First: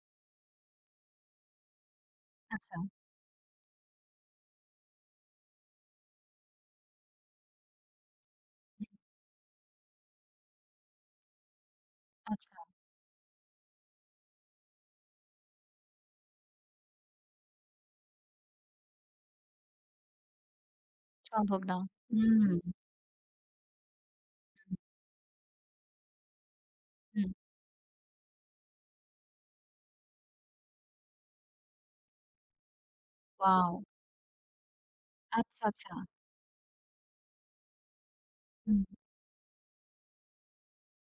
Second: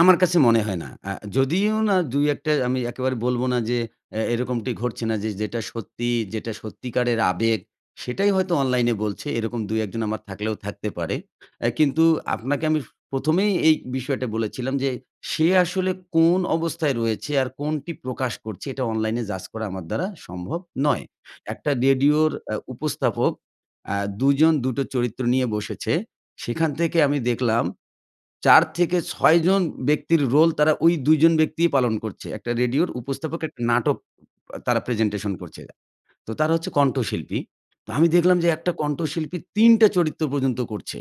আমার কাছে মনে হয় না। আ যদিও না ২-১ টা আমি আচ্ছা। একেবারে বলব না যে এ এরকমটি ঘটছে না যে যেটা সত্যি, যেটা সত্যিকারের আবেগ সেটাই হয়তো অনলাইনে বলছে এরকম ২ ১ জন আমার থাকলেও থাকতে পারে। আ কিন্তু আচ্ছা। আপনাকে আমি ১ম এই এই বিষয়টা বলেছিলাম যে, সে আসলে কোন অবস্থায় রয়েছে আর কোনটি প্রকাশ করছে এটা অনলাইনে জাজ করা আমার দ্বারা সম্ভব নয়। সম্ভব একটা না। রেডিওর আ হুম। উপস্থাপক আ দুজন দুটো চরিত্র নিয়ে বসেছে। সেখান থেকে আমি হুম। দেখলাম ৪ থেকে ৬ জন ব্যক্তির রোল তারা ঐ ২ জন ব্যক্তিই পালন করছে। একটা রেডিওর উপস্থাপক একটা ওয়াও। নাটক তারা প্রেজেন্টেশন করছে। আচ্ছা, আচ্ছা। তো তারা হচ্ছে কণ্ঠশিল্পী। তো আমি দেখলাম যে একটা হুম। কণ্ঠশিল্পী ৩ টা চরিত্র পর্যন্ত করছে।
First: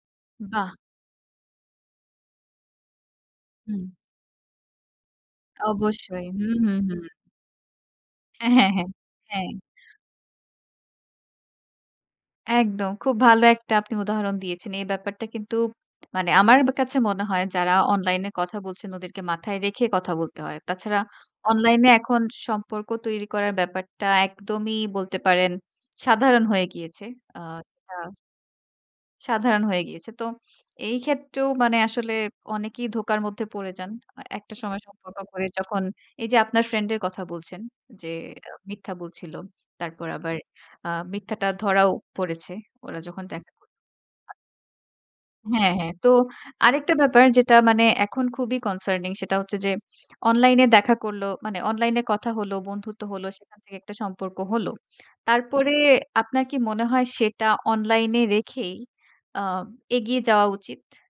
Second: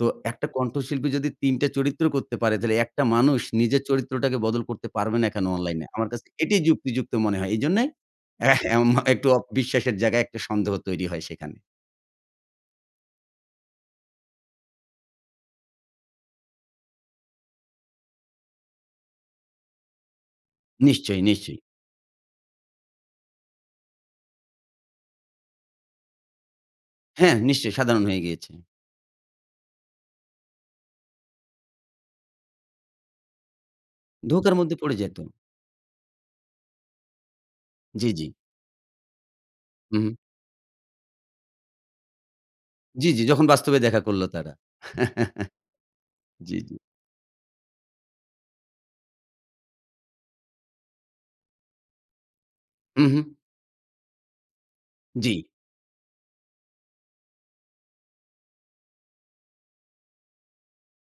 তো একটা বাহ! কণ্ঠশিল্পী যদি ৩ টা চরিত্র করতে পারে তাইলে একটা মানুষ হুম। নিজের চরিত্রটাকে বদল করতে পারবে না কেনো অনলাইনে। আমার কাছে অবশ্যই। হু, এটাই হু, হু। যুক্তিযুক্ত মনে হয়। এজন্য হ্যাঁ, এহ হ্যাঁ, হ্যাঁ, এম একটু হ্যাঁ। বিশ্বাসের জায়গায় একটা সন্দেহ তৈরি হয় সেখানে। একদম খুব ভালো একটা আপনি উদাহরণ দিয়েছেন। এই ব্যাপারটা কিন্তু মানে আমার কাছে মনে হয়, যারা অনলাইন এ কথা বলছেন ওদেরকে মাথায় রেখে কথা বলতে হয়। তাছাড়া নিশ্চয়ই, নিশ্চয়ই। অনলাইন এ এখন সম্পর্ক তৈরি করার ব্যাপারটা একদমই বলতে পারেন সাধারণ হয়ে গিয়েছে। হ্যাঁ, আ নিশ্চয়ই একটা সাধারণ হয়ে গিয়েছে। সাধারণ হয়ে গিয়েছে। তো এই ক্ষেত্রেও মানে আসলে অনেকেই ধোকার মধ্যে পড়ে যান। ধোঁকার একটা মধ্যে সময় পড়ে যায় সম্পর্ক তো। করে যখন এইযে আপনার ফ্রেন্ড এর কথা বলছেন যে জ্বি, জ্বি। আ মিথ্যা বলছিল। হু, তারপর হুম। আবার আ মিথ্যাটা ধরাও পড়েছে। ওরা জ্বি, জি যখন যখন দেখা বাস্তবে দেখা করল তারা। হ্যাঁ, হ্যাঁ। তো জ্বী, জ্বী। আরেকটা ব্যাপার যেটা মানে এখন খুবই কনসার্নিং। সেটা হচ্ছে যে অনলাইন এ দেখা করলো, মানে অনলাইন এ কথা হল, হু, বন্ধুত্ব হল হু। সেখান থেকে একটা সম্পর্ক হলো। জ্বি। তারপরে আপনার কি মনে হয় সেটা অনলাইন এ রেখেই আম এগিয়ে যাওয়া উচিত?